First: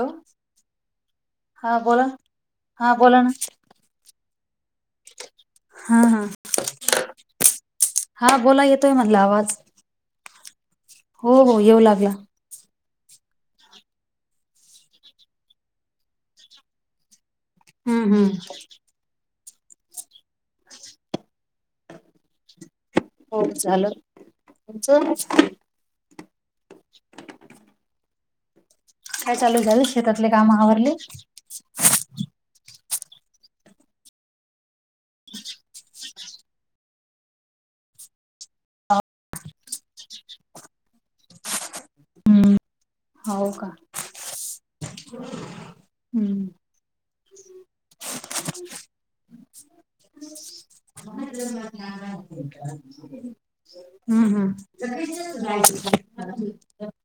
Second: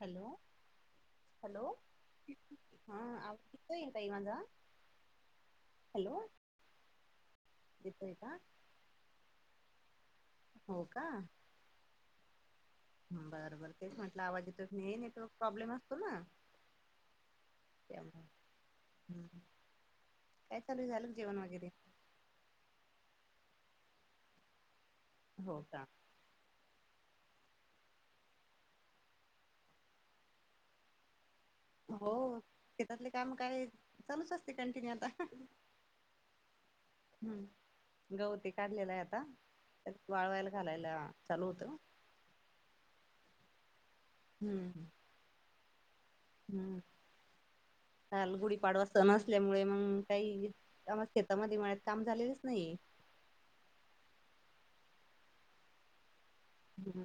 Hello hello हा बोला हा बोला ना आवाज येतोय का ताई माजा हा हा येतोय का हा बोला येतोय म्हणला आवाज. हो का हो हो येऊ लागला. बर बर तेच म्हटलं आवाज इेतच नाही नेटवर्क प्रॉब्लेम असतो ना. हम्म काय चालू झालं जेवण वगैरे. हो चालूय तुमचं. हो का. काय चालू झाल शेतातले काम आवरले. हो शेतातले काम काय चालूच असते कंटिन्यू आता. हम्म. गवती काढलेला आहे आता त्यात वाळवायला घालायला चालू होतं. हाऊ का. हम्म हम्म काल गुढीपाडवा सन असल्यामुळे मग काही. त्या म शेतामध्ये मळ्यात काम झालेलंच नाही. हा हा. हम्म.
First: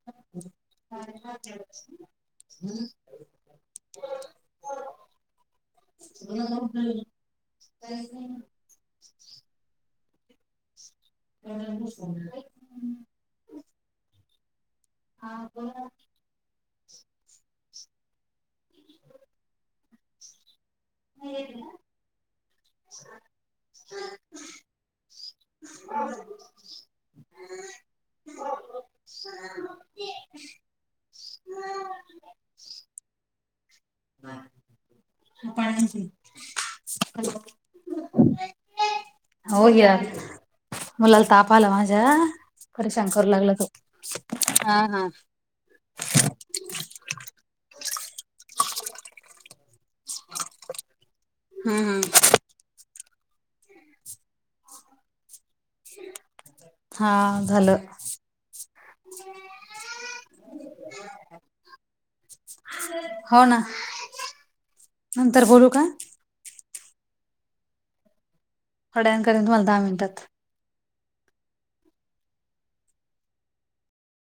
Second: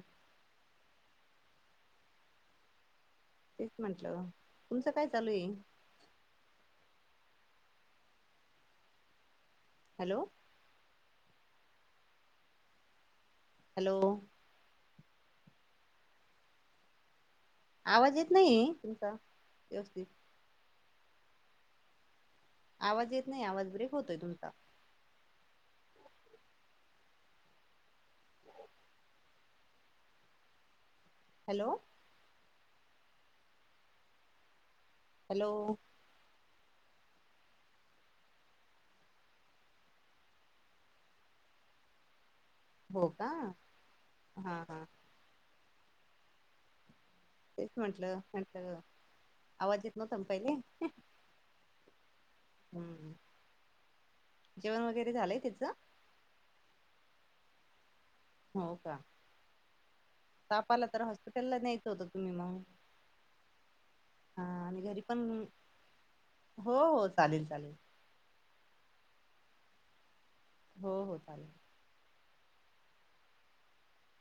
[inaudible] तेच म्हंटलं तुमचं काय चालूय. ह्. हॅलो. हॅलो. हा बोला. आवाज येत नाही तुमचा व्यवस्थित. [unintelligible] आवाज येत नाही आवाज ब्रेक होतोय तुमचा. [inaudible] हॅलो. हॅलो. हम्म हो घ्या, मुलाला ताप आला माझ्या. हो परेशान का करू लागला तो, हा हा. तेच म्हंटलं म्हटलं आवाज येत नव्हता न पहिले. हम्म. हम्म, जेवण वगैरे झालंय तिचं? हा झालं. तपा आला तर हॉस्पिटलला न्यायचं होतं तुम्ही मग? हो ना. हा आणि घरी पण नंतर बोलू का थोड्या हो हो चालेल चालेल. थोड्या वेळानं करीन तुम्हाला दहा मिनटात. हो हो चालेल.